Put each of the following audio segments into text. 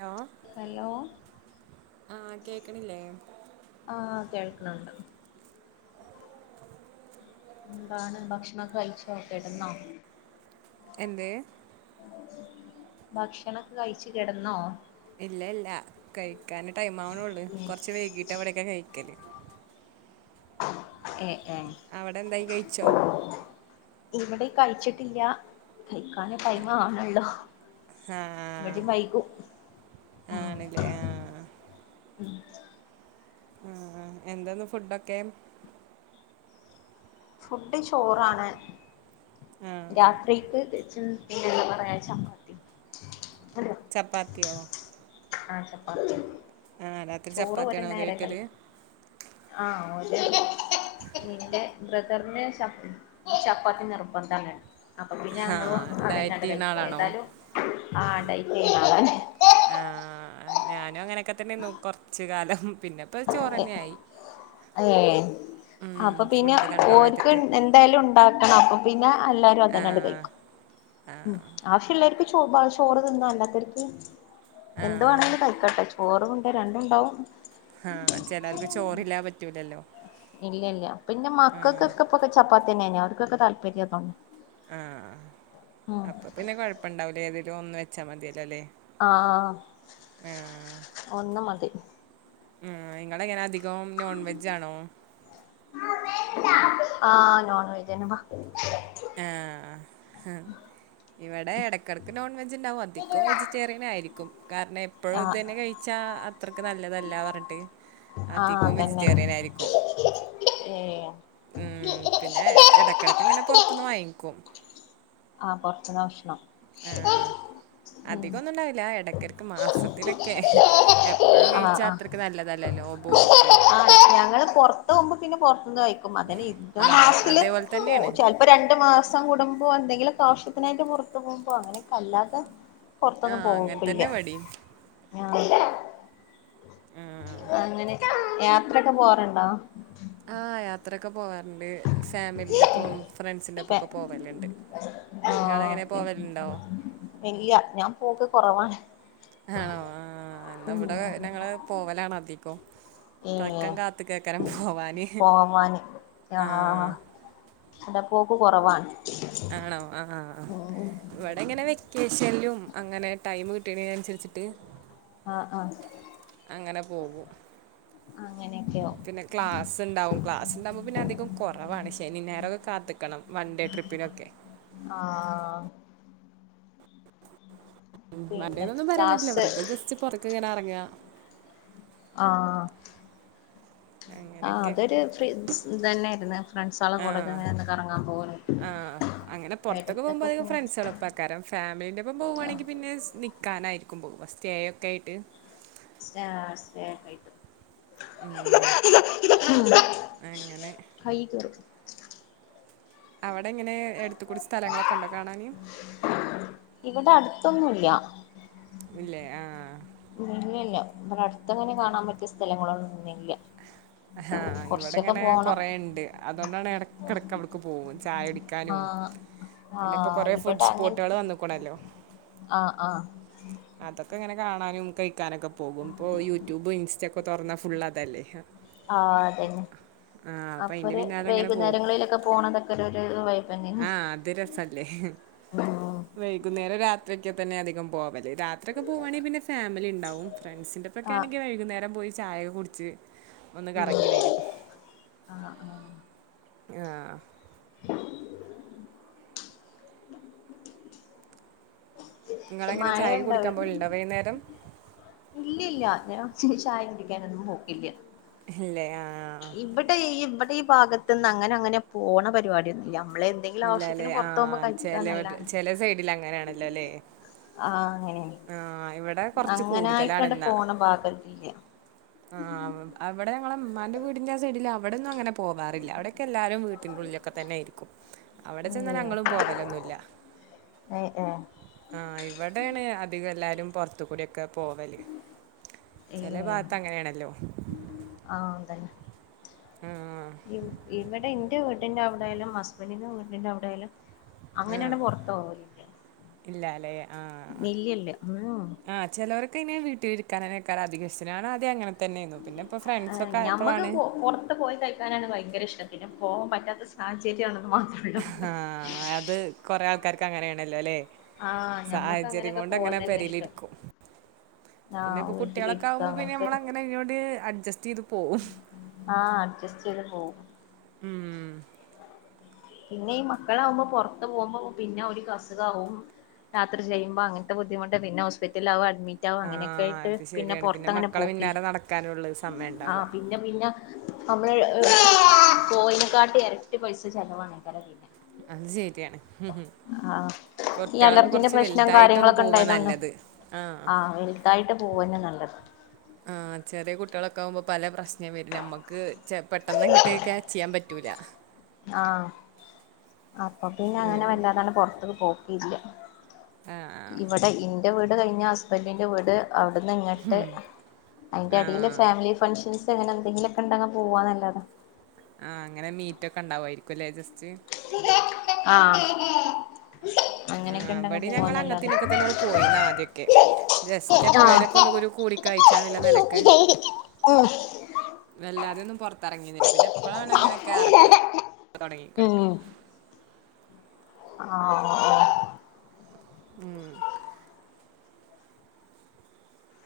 Hello hello ആഹ കേക്കണില്ലേ അണ്ട [unintelligible] എന്താണ് ഭക്ഷണ കഴിച്ചോക്കെ ഇടന്നോ എന്ത് ഭക്ഷണൊക്കെ കഴിച്ചു കിടന്നോ ഇല്ല ഇല്ല കൈ കഴിക ടൈമാവണള്ളൂ കുറച്ച് വൈകീട്ട് അവിടെയൊക്കെ കഴിക്കല് ഏ അവിടെ എന്തായി കഴിച്ചോ ഇവിടെ കഴിച്ചിട്ടില്ല കഴിക്കാന ടൈം ആണല്ലോ ആആണില്ലേ ആ ഉമ് ഉം ഉം എന്താന്ന് ഫുഡൊക്കെ ഫുഡ് ചോറാണ് ആഹ് രാത്രിക്ക് ദേച്ച് പറയാ ചപ്പാത്തി ചപ്പാത്തിയോ ആഹ് ചപ്പാത്തി ആഹ് രാത്രി ചോറ് ഒരു ചപ്പാത്തിയാണോ നേരം കഴിക്കല്ല്? കഴിക്കും ആഹ് നിന്റെ ബ്രദറിന് ചപ്പ് ചപ്പാത്തി നിർബദ്ധാണ് അപ്പം പിന്നെ ഞങ്ങളും ആഹ് അതന്നെ ഡയറ്റ് അങ്ങട്ട് ചെയ്യുന്ന കഴിക്കും ആളാണോ ഏതാലും ആഹ് ഡയറ്റ് ചെയ്യനാളാണ് ആഹ് ഞാനും അങ്ങനെക്കെ തന്നായിന്നു കൊറച്ച് കാലം പിന്നെ ഇപ്പോ ചോറ് തന്നെയായി ഏങ് ഉം അപ്പൊ പിന്നെ ഫുഡ് കൺട്രോൾ ഓര്ക്ക് ചെയ്തിട്ട് എന്തായാലും ഉണ്ടാക്കണം അപ്പൊ പിന്നെ എല്ലാരും അതന്നണ്ട് ആഹ് കഴിക്കും ഉമ് ആവശ്യല്ലോർക്ക് ചോ ബാ ചോറ് തിന്ന അല്ലാത്തര്ക്ക് എന്ത് ആഹ് വേണേലും കഴിക്കാട്ടോ ഓറവുണ്ട് രണ്ടും ഉണ്ടാവും ആഹ് ചെലർക്ക് ചോറില്ലാ പറ്റൂല്ലല്ലോ ഇല്ലില്ല്യാ പിന്നെ മക്കൾക്കൊക്കെ ഇപ്പോ ചപ്പാ തന്നെ ഞങ്ങൾകേക്കേ താല്പര്യം അതും ആഹ് അപ്പൊ പിന്നെ കൊഴപ്പുണ്ടാവൂല്ലാ ഏതെങ്കലും ഒന്ന് വെ വച്ച മതിയല്ല അല്ലേ ആഹ് ആ ഒന്ന് മതി ഉമ് നിങ്ങളെങ്ങനെ അധികം നോൺ വെജ് ആണോ ആഹ് നോൺ വെജ്നപ്പ ആഹ് ഇവിടെ ഇടക്കിടക്ക് നോൺ വെജ് ഉണ്ടാവും അധികം വെജിറ്റേറിയൻ ആയിരിക്കും കാരണം എപ്പോഴും ആ ഇതുതന്നെ കഴിച്ചു ന്നാ അത്രക്ക് നല്ലതല്ല പറഞ്ഞിട്ട് ആഹ് അധികം അതന്നെ വെജിറ്റേറിയൻ ആയിരിക്കും ഏഹ് ഉം പിന്നെ ഇടക്കിടക്ക് ഇങ്ങനെ പൊറത്തുന്ന് വാങ്ങിക്കും ആഹ് കൊറച്ചതാ ഭക്ഷണം ആഹ് ഉം അധികൊന്നുണ്ടാവില്ല എട തിരക്ക് മാസത്തിലൊക്കെ എപ്പഴും ആഹ് കഴിച്ചാ ആഹ് അത്രക്ക് നല്ലതല്ലല്ലോ പൊടിക്ക് ആഹ് ഞങ്ങള് പൊർത്തോവുമ്പ പിന്നെ പൊർ തിന്നായികും അങ്ങനെ ആഹ് മാസത്തില് അതേപോലെ തന്നെയാണ് ചെലപ്പോ രണ്ട് മാസം കൂടുമ്പം പ്പോ എന്തെങ്കിലൊക്കാവശ്യത്തിനായിട്ട് പൊർത്ത് പോമ്പോ അങ്ങനെക്കെ അല്ലാത്ത പൊർത്തൊന്നും ആഹ് അങ്ങനെ പോക്കില്ല തന്നെ ഇവടിം [unintelligible] ആഹ് അങ്ങനെ യാത്രേക്കെ പോവാറുണ്ടോ ആഹ് യാത്രൊക്കെ പോവാർണ്ട് പോവലുണ്ട് ഓ നിങ്ങളെങ്ങനെ പോവലുണ്ടോ ഇല്ല്യ ഞാൻ പോക്ക് കൊറവാണ് ആണോ ആ എന്നാ ഇവിടെ ഞങ്ങളെ പോവലാണധി ഏ പോവാന് പോവാന് ആ ആഹ് എടെ പോക്ക് കൊറവാണ് ആണോ ആഹ് ഉം ഇവിടെ ഇങ്ങനെ വെക്കേ ശല്യും അങ്ങനെ ടൈം കിട്ടിണേനൻണര്ച്ചിട്ട് ആഹ് ആ ആ അങ്ങനെ പോകും അങ്ങനെയൊക്കെയോ പിന്നെ ക്ലാസ്സിണ്ടാവും ക്ലാസ്സിണ്ടാവുമ്പോ പിന്നെ അധികം കൊറവാണ് ശനി ഞായറൊക്കെ കാത്ത്ക്കണം വൺ ഡേ ട്രിപ്പിനൊക്കെ ആഹ് ഉം പിന്നെ വണ്ടേന്നൊന്നും പറയാൻ പറ്റില്ല ക്ലാസ് വെർതെ ജസ്റ്റ് പൊറകെ ഇങ്ങനെ എറങ്ങ ആ അങ്ങനൊക്കെ ഇതന്നെയായിരുന്നു ഫ്രണ്ട്സോളെ കൂടെക്കെ ആഹ് ഇങ്ങനെ ഒന്ന് കറങ്ങാൻ പോകല് ആ അങ്ങനെ പൊർത്തൊക്കെ പോമ്പോ എടക്കൊക്കെ അധികം പോവും ഫ്രണ്ട്സാളപ്പാക്കാരം ഫാമിലിന്റെപ്പം പോവാണെങ്കി പിന്നെ നിക്കാനാ കും പോവാ സ്റ്റേ ഒക്കേയ്ട്ട് സ്നാ സ്റ്റേക്കായ്ട്ട് ഉം, അങ്ങനെ ഹയിക്കോ അവിടെങ്ങനെ എട്ത്ത്ക്കൂടി സ്ഥലങ്ങളൊക്കെണ്ടോ കാണാന് ത്തൊന്നൂല്ല ഇല്ലേ ആഹ് ഇല്ലല്ല ഇവടട് ത്തങ്ങനെ കാണാൻ പറ്റ്യേ സ്ഥലങ്ങളൊ ഇല്ല ആഹ് ഇവിടങ്ങനെ കൊറേണ്ട് അതുകൊണ്ടാണ് എടക്കിടക്ക് അവിടക്ക് പോകും ചായ അടിക്കാനും ആഹ് പിന്നെ ഇപ്പോ ആഹ് കൊറേ ഇവിടെ ഫുഡ് സ്പോട്ടുകൾ അങ്ങനത്തെ വന്നേക്കണല്ലോ ആഹ് ആഹ് അതൊക്കെ ഇങ്ങനെ കാണാനും കഴിക്കാനൊക്കെ പോകും ഇപ്പോ യൂട്യൂബും ഇൻസ്റ്റ ഒക്കെ തുറന്നാ ഫുള്ളാതല്ലേ ആ അതന്നെ അപ്പം അതിൻ്റെ അപ്പൊര് പിന്നാലെ അങ്ങനെ പോകും വൈകുന്നേരങ്ങളിലൊക്കെ പോണതൊക്കെ ഒരു ഒര് വൈബ് ആ തന്നെയാണ് അത് രസല്ലേ ഹ് ഉം വൈകുന്നേരം രാത്രി ക്കെ തന്നെധികം പോവൽ രാത്രി ഒക്കെ പോവാണെങ്കിൽ പിന്നെ ഫാമിലി ഉണ്ടാവും ഫ്രണ്ട്സിന്റെ ഒക്കെ ആഹ് ആണെങ്കിൽ വൈകുന്നേരം പോയി ചായ കുടിച്ച് ഒന്ന് ഉം കറങ്ങി വരും ആഹ് ആഹ് ആ നിങ്ങളെങ്ങനെ ചായ മഴണ്ടാവ കുടിക്കാൻ പോലുണ്ടോ വൈകുന്നേരം ഇല്ലല്ല ഞാൻ യ്ക്ക് ചായ കുടിക്കാനൊന്നും പോക്കില്ല ഇല്ലേ അ ഇവിടെ ഇവിടെ ഈ ഭാഗത്ത്‌ന്ന് അങ്ങനെ അങ്ങനെ പോണ പരിപാടിയന്നുല്ല ഇല്ലല്ലേ ആഹ ചിലർ ചെലെ സൈഡിൽ അങ്ങനൊണല്ലോല്ലേ ആഹ് അങ്ങനെയാണ് ആഹ ഇവിടെ കുറച്ച് കൂടുതലാണ് അങ്ങനായിട്ടണ്ട് എന്ന പോണ ഭാഗത്തില്ല ആ അവിടെ ഞങ്ങള ഉമ്മാന്റെ വീടിന്റെ ആ സൈഡിൽ അവിടെ ഒന്നും അങ്ങനെ പോവാറില്ല അവിക്കെ എല്ലാരും വീട്ടിന്റെ ഉള്ളിലൊക്കെ തന്നെ ആരിക്കും അവിടെ ചെന്നൽ ഉം ഞങ്ങളും പോവലൊന്നുംല്ല ഏഹ് ഏഹ് പോലൊന്ന അ അവിടെണ് അധി എല്ലാരും പുറത്ത് കൂടിയൊക്കെ പോവല് ചില ഏഹ് ഭാഗത്ത് അങ്ങനെയാണല്ലോ ആഹ് ഇ ഇവിടെ ഇന്റെ വീടിന്റെ അവിടെ യാലും ഹസ്ബൻഡറിന്റെ വീട്ടിന്റെ അവിടൊയാലും ആഹ് അങ്ങനെയാണ് പൊറത്ത് പോവലില്ല ഇല്ലാല്ലേ? ആഹ് മില്ലല്ല മ്മ് ഹ് ക്കെനെ വീട്ടിൽഇരിക്കാനെ നെ ക്കും അധികം ഇഷ്ടം ഞാൻ ആദം അങ്ങനെ തന്നേന്നു. പിന്നെ ഇപ്പോ ഫ്രണ്ട്സൊക്കെ ഞമ്മക്ക് ആയപ്പളാണ് പുറത്ത് പോയി കഴിക്കാനാണ് ഭയങ്കര ഇഷ്ടം പിന്നെ പോകൻ പറ്റാത്ത സാഹചര്യണ് ആഹ അത് കൊരെ ക്കർക്ക് അങ്ങനെയണല്ലോല്ലെ ആഹ് ഞമ്മക്ക് സാഹചര്യം അങ്ങനെയൊക്കെ കൊണ്ട് പോകാൻ അങ്ങനെ തന്നെ പേരില് ഇഷ്ടം ഇരിക്കും പിന്നെ ആഹ് ഇപ്പൊ കുട്ടികളൊക്കെ വീട്ടിലിരിക്ക ആകുമ്പോ പിന്നെ നമ്മള അങ്ങനെ ഇങ്ങോണ്ട് അഡ് ജസ്ദു ആ അഡ്ജസ്റ്റ് ചെയ്ത് പോവും ഉം. പിന്നെ ഈ മക്കളാകുമ്പോ പുറത്ത് പോകുമ്പോ പിന്നെ ഓൽക് അ സുഖാവും യാത്ര ചെയ്യുമ്പോ അങ്ങനത്തെ ബുദ്ധിമുട്ട് പിന്നെ ഹോസ്പിറ്റലവും അഡിമി അഡ്മിറ്റവും ആ അങ്ങനെയൊക്കെ ആയിട്ട് അത് പിന്നെ ശരിയാണ്. പൊറത്തങ്ങനെ മക്കളെ പോക്കില്ല പിന്നാലെ നടക്കാനുള്ളൂ സമയം ആ ഉണ്ടാവുക. പിന്നെ പിന്നെ നമ്മള് [unintelligible] പോയിനെക്കാട്ടിഎരട്ടി ട്ടി പൈസ ചിലലവാണക്കരം ഇതിന് അത് ശരിയാണ് ഹ് ഹ് ആഹ് ഈ കുട്ടികളൊക്കെ അലർജിന്റെ കൊറച്ച് പ്രശ്നം വലുതായിട്ട് ഒന്ന് കാര്യങ്ങളൊക്കെ പോവാ ഉണ്ടായതൊണ്ടോ നല്ലത് ആ ആഹ് വലുതായിട്ട് പോവന്നെ നല്ലത് ആ ചെറിയ കുട്ടികളൊക്കെ ആകുമ്പോ പല പ്രശ്നം വരും നമുക്ക് ചെ പെട്ടെന്ന് അങ്ങോട്ട് ക്യാച് ചെയ്യാൻപറ്റി പറ്റുല ആഹ് അപ്പൊ പിന്നെ അങ്ങനെ വല്ലാതാണ് പുറത്തേക്ക് പോകും ഇല്ല ആ ആ ഇവിടെ ഇ എന്റെ വീട് കഴിഞ്ഞ ഹസ്ബൻഡറിന്റെ വീട് അവിടെന്ന് ഇങ്ങോട്ട് അതിന്റെ ആ. അടിയില് ഫാമിലി ഫംഗഷൻസ് ങ്ങനെ എന്തെങ്കിലൊക്കെണ്ട പോവാന്നല്ലതാ കലേജ്സ്റ്റ് ആ ആ അവിടി ഞങ്ങ അങ്ങത്തിനൊക്കെ തന്നോട് പോയിന്ന ആദ്യൊക്കെ ജസ്റ്റ് എപ്പഴേലുംക്കെ ആഹ് ഒന്നും കൂട കഴ്ച്ചാല്ല നിലക്ക് വല്ലാതെയ ഒന്നും പുറത്തിറങ്ങീുന്നില്ല പിന്നെ എപ്പഴ അങ്ങനൊക്കെ തൊടങ്ങിക്കണ ആ ആ ഉം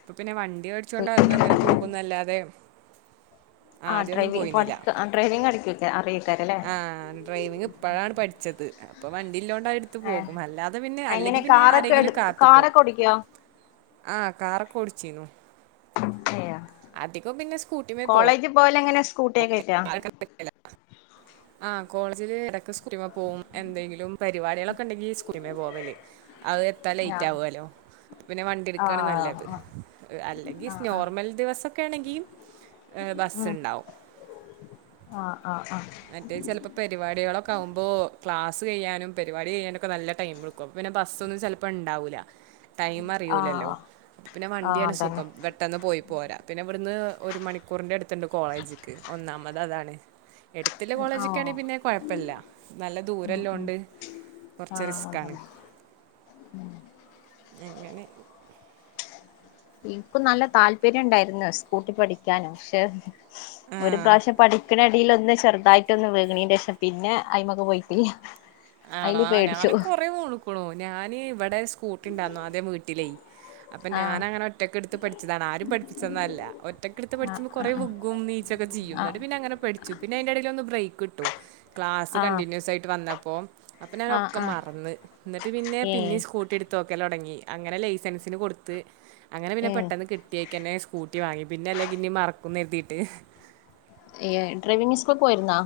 അപ്പൊ പിന്നെ വണ്ടി ണ്ടി മടിച്ചുകോണ്ട് അത്മങ്ങനെ പോകുന്നല്ലാതെ ആ ആദ്യമൊന്നും ഡ്രൈവി പോയിരുന്നില്ല ഡ്രൈവിംഗ് അടിക്കക്കെ അറിയെ ആ ഡ്രൈവിങ് ഇപ്പഴാണ് പഠിച്ചത് പപ്പൻ ല്ലോണ്ട് എടുത്ത് ഏഹ് പോകും അല്ല അത പിന്നെ എങ്ങനെ അല്ലെങ്കി പിന്നെ കാറൊക്കെ എടു ആരെങ്കിലും കാത്തക്കും കാറൊക്കെ ഓടിക്കോ? ആ കാറൊക്കെ ടി ചീന അധികം ബിന്നെസ് കോളേജ് പോലെ ങ്ങനെ സ്‌ക്കുട്ടി ആ കോൾ ജില് റെ സുകുട്ടിമ്മ പോവും എന്തെങ്കിലും പരിപാടികളൊക്കെണ്ടെങ്കി സ്കുട്ടിമേ പോവല് അത് എത്താലേറ്റ് ആഹ് ആവല്ലോ പിന്നെ വണ്ടിെടുക്കയാണ് നല്ലത് ആഹ് അല്ലെങ്കി ആഹ് ആഹ് നോർമൽ ദിവസം ക്കണെങ്കി ഏഹ ഉം ബസ്സുണ്ടാവും ആഹ് ആഹ് ആഹ് മറ്റേ ചെലപ്പോ പരിപാടികളൊക്കെ ആവുമ്പോ ക്ലാസ് ചെയ്യാനും പരിപാടി ചെയ്യാനും ക്ക നല്ല ടൈമെടുക്കും അപ്പപിന്നെ ബസ്സൊന്നും ചെലപ്പോണ്ടാവൂല ടൈം അറിയൂലല്ലോ ആഹ് പിന്നെ ആഹ് വണ്ടിയാണ് അതന്നെ സുഖം പെട്ടെന്ന് പോയി പോരാ പിന്നെ ഇവിട്ന്ന് ഒരു മണിക്കൂറിന്റെ അട്ത്ത്ണ്ട് കോളേജ്ക്ക് ഒന്നാം അത് അതാണ് എടുത്തില്ല ആഹ് കോളേജ്ക്കാണെയ് പിന്നെ കൊഴപ്പല്ല. നല്ല ഉം ഉം ദൂരല്ലോണ്ട് കൊറ്ച് ആഹ് റിസ്കാണ്. അതന്നെ എങ്ങനെ ഇ‌ൻകും നല്ല താല്പര്യണ്ടായിര്ന്ന് സ്കൂട്ടി പഠിക്കാന് ക്ഷെ. ഒരു ആ പ്രാവശ്യം പഠിക്ണ ടീൽ ഒന്ന് ചെറുതായിട്ടൊന്ന് വീണയ്ൻ്റെഷം പിന്നെ അയിമക്ക് പോയിട്ടില്ല്യ. ആണോ ആ ഞാനും കുറേ വീണ്ക്ക്ണൂ ഞാന് ഇവടെ സ്കൂട്ടി ഇണ്ടായ്ന്നു. ആദ്യം വീട്ടിലേ അപ്പൊ ആഹ് ഞാനങ്ങനെ ഒറ്റക്ക്ട്ത്ത് പഠിച്ചതാണ് ആരും പഠിപ്പിച്ചന്നല്ല. ഒറ്റക്ക്ട്ത്ത് ആഹ് പഠിച്ചുമ്പോ കൊറെ ആഹ് വുഗും നീച്ചൊക്കെ ചിയ്യും. ആഹ് ഇന്നട്ട് പിന്നെ അങ്ങനെ പഠിച്ചു പിന്നെ അയിന്റെ എടേൽ ഒന്ന് ബ്രേ ക്ക്ട്ടു. ക്ലാസ്സ് ആഹ് കണ്ടിന്യൂസ് ആയിട്ട് വന്നപ്പോം അപ്പൊ ആഹ് ഞാനൊക്കെ ആഹ് മറന്ന് ഇന്നട്ട് പിന്നെ ഏ പിന്നിം സ്കൂട്ടി ഇട്ത്തോക്കെ ലൊടങ്ങി അങ്ങനെ ലൈസൻസിന് കൊടുത്ത് അങ്ങനെ പിന്നെ പെട്ടെന്ന് കിട്ടിയേക്കന്നെ സ്കൂട്ടി വാങ്ങി പിന്നെല്ലങ്കിനി മറ ക്കും ന്നര്തീട്ട്. ഇയ് ഡ്രൈവിങ് സ്കൂൾ ക് പോയിരുന്നോ?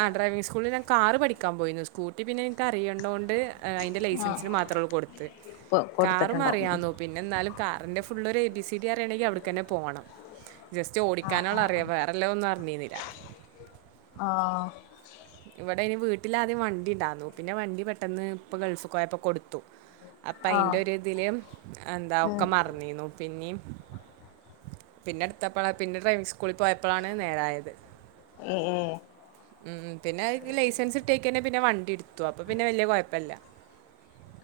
ആഹ് ഡ്രൈവിംങ് സ്കൂളിൽ ഞാൻ കാറ് പഠിക്കാൻ പോയിന്നു. സ്കൂട്ടി പിന്നെ ഇന്ക്ക് അറിയണ്ടോ ണ്ട് അയ്ൻ്റെ ലൈസൻസിന് മാത്രൊള്ളു കൊടുത്ത്. കാറും കൊടുത്തിട്ടുണ്ടാവും അറിയാന്നു പിന്ന ന്നാലും കാറിന്റെ ഫുള്ളൊരു എ ബി സി ഡി അറിയണെങ്കി അവിട്ക്കന്നെ പോണം. ജസ്റ്റ് ആഹ് ഓടിക്കാനൊള്ള് ആഹ് അറിയാ വേറെ ഇള്ളെയ് ഒന്നും അറ്ഞ്ഞിന്നില്ല ആഹ് ഇവെടെയ്ന് വീട്ട്ൽ ആദ്യം വണ്ടിണ്ടാർന്നു പിന്നെ വണ്ടി പെട്ടെന്ന് ഇപ്പ ഗെൾഫ്ക്ക് പോയപ്പോ കൊട് ത്തു അപ്പയ്ൻ്റെ ആഹ് ഒര് ഇതിൽ എന്താ ഉം ഒക്കെ മറ്ന്നിന്നു പിന്നിം പിന്നെ ഇട്ത്തപ്പെളാ പിന്നെ ഡ്രൈവിങ് സ്കൂളൽ പോയപ്പെളാണ് നേരാ ആയെത് എ ഏഹ് പിന്നെ അയിക് ലൈസൻസ് കിട്ടിയേക്കന്നെ പിന്നെ വണ്ടിട്ത്തു അപ്പൊ പിന്നെ വല്ല്യ കുഴപ്പല്ല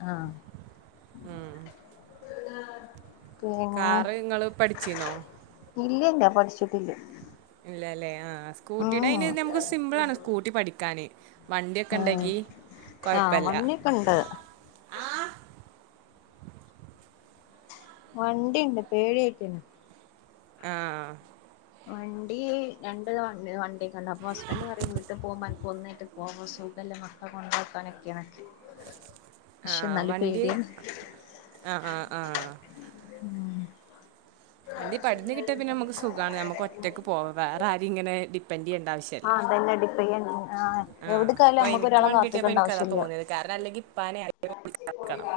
ആ കാറ് ഇങ്ങള് പഠിച്ചീന്നോ ഇല്ലല്ല പഠിച്ചിട്ടില്ല ഇല്ലല്ലേ ആ ആ ഉം സ്കൂട്ടിടയ്ന് നമ്ക്ക് സിമ്പിളാണ് സ്കൂട്ടി പഠിക്കാന് ഉം വണ്ടിയൊക്കെണ്ടങ്കി ആഹ് കൊഴപ്പല്ല വണ്ടിയൊക്കെ ഉണ്ട് വണ്ടിണ്ട് പേടി ആയ്റ്റേണ് ആ ഹാ വണ്ടീ [inaudible] വാങ്ച് വണ്ടി അല്ല അപ്പൊ ഹസ്ബൻ്റ് പറയും വീട്ട് പോഉമ്പ അൻകൊന്ന് ട്ട് പോവ സുഖല്ലെ മക്കെളെ കൊണ്ടാക്കാനൊക്കെ അൻക്ക് ആ വണ്ടീ അ അ ആ ഉം വണ്ടി പട്ഞ് കിട്ടിആ പിന്ന അമുക്ക് സുഖാണ് നമുക്കൊറ്റ് റ്റക്ക് പോക വേറ ആരി ങ്ങനെ ടിപൻ എന്ത്യേന്ന് ആ തന്നെ ഡിപ്പയ്യ്ന്നെ ആ പ്പൊ എനിക്ക് വണ്ടിട്ടിഅപ്പം എനിക്കതാ ആവശ്യല്ല തോന്നിത് കാരണം അല്ലെങ്കി ഇപ്പാനെ ആരങ്കിലൊക്കേ വിളിക്കാ ന്ന്ക്കണം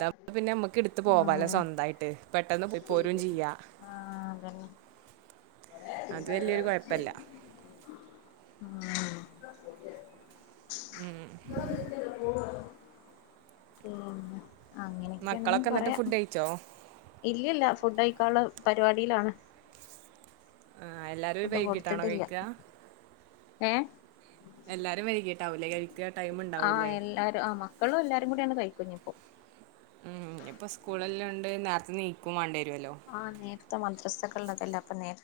താഉബം പിന്ന അമ് ത്ത് പോവ ലേ ആഹ് സ്വന്ത ആയിട്ട് പെട്ടൊന്ന് പോയി പോരും ചെയ്യാ ആഹ് അതന്നെ അത് വെല്ല്യൊരു കൊഴപ്പല്ല [unintelligible] ങ്ങളൊക്കെട്ത്തല്ലേ പോവോ? പോകുല മക്കളൊക്ക ന്നിട്ട് ഫുഡ് അഴ്ച്ചോ? ഇല്ലല്ല്യ ഫുഡ്ഡഴ്ക്കാള്ള പരിപാടിലാണ് ആ എല്ലാരും [unintelligible] ബൈകിട്ടാണോ കഴിക്ക ഏ എല്ലാരും വൈകിട്ടാഉം ലേ കഴി ആ എല്ലാരും ആ മ ക്കളും എല്ലാരും കൂടി ആണ്ട് കഴിക്കുഞ്ഞിപ്പോ മ് ഞി പ്പം സ്കൂളെല്ലം ണ്ട് ന്നേര്ത്തെ നീക്കും മാണ്ടേ ആ ന്നേര്ത്തെ മദ്രസ്സ് ഇള്ളതല്ലെ അപ്പ ന്നേര്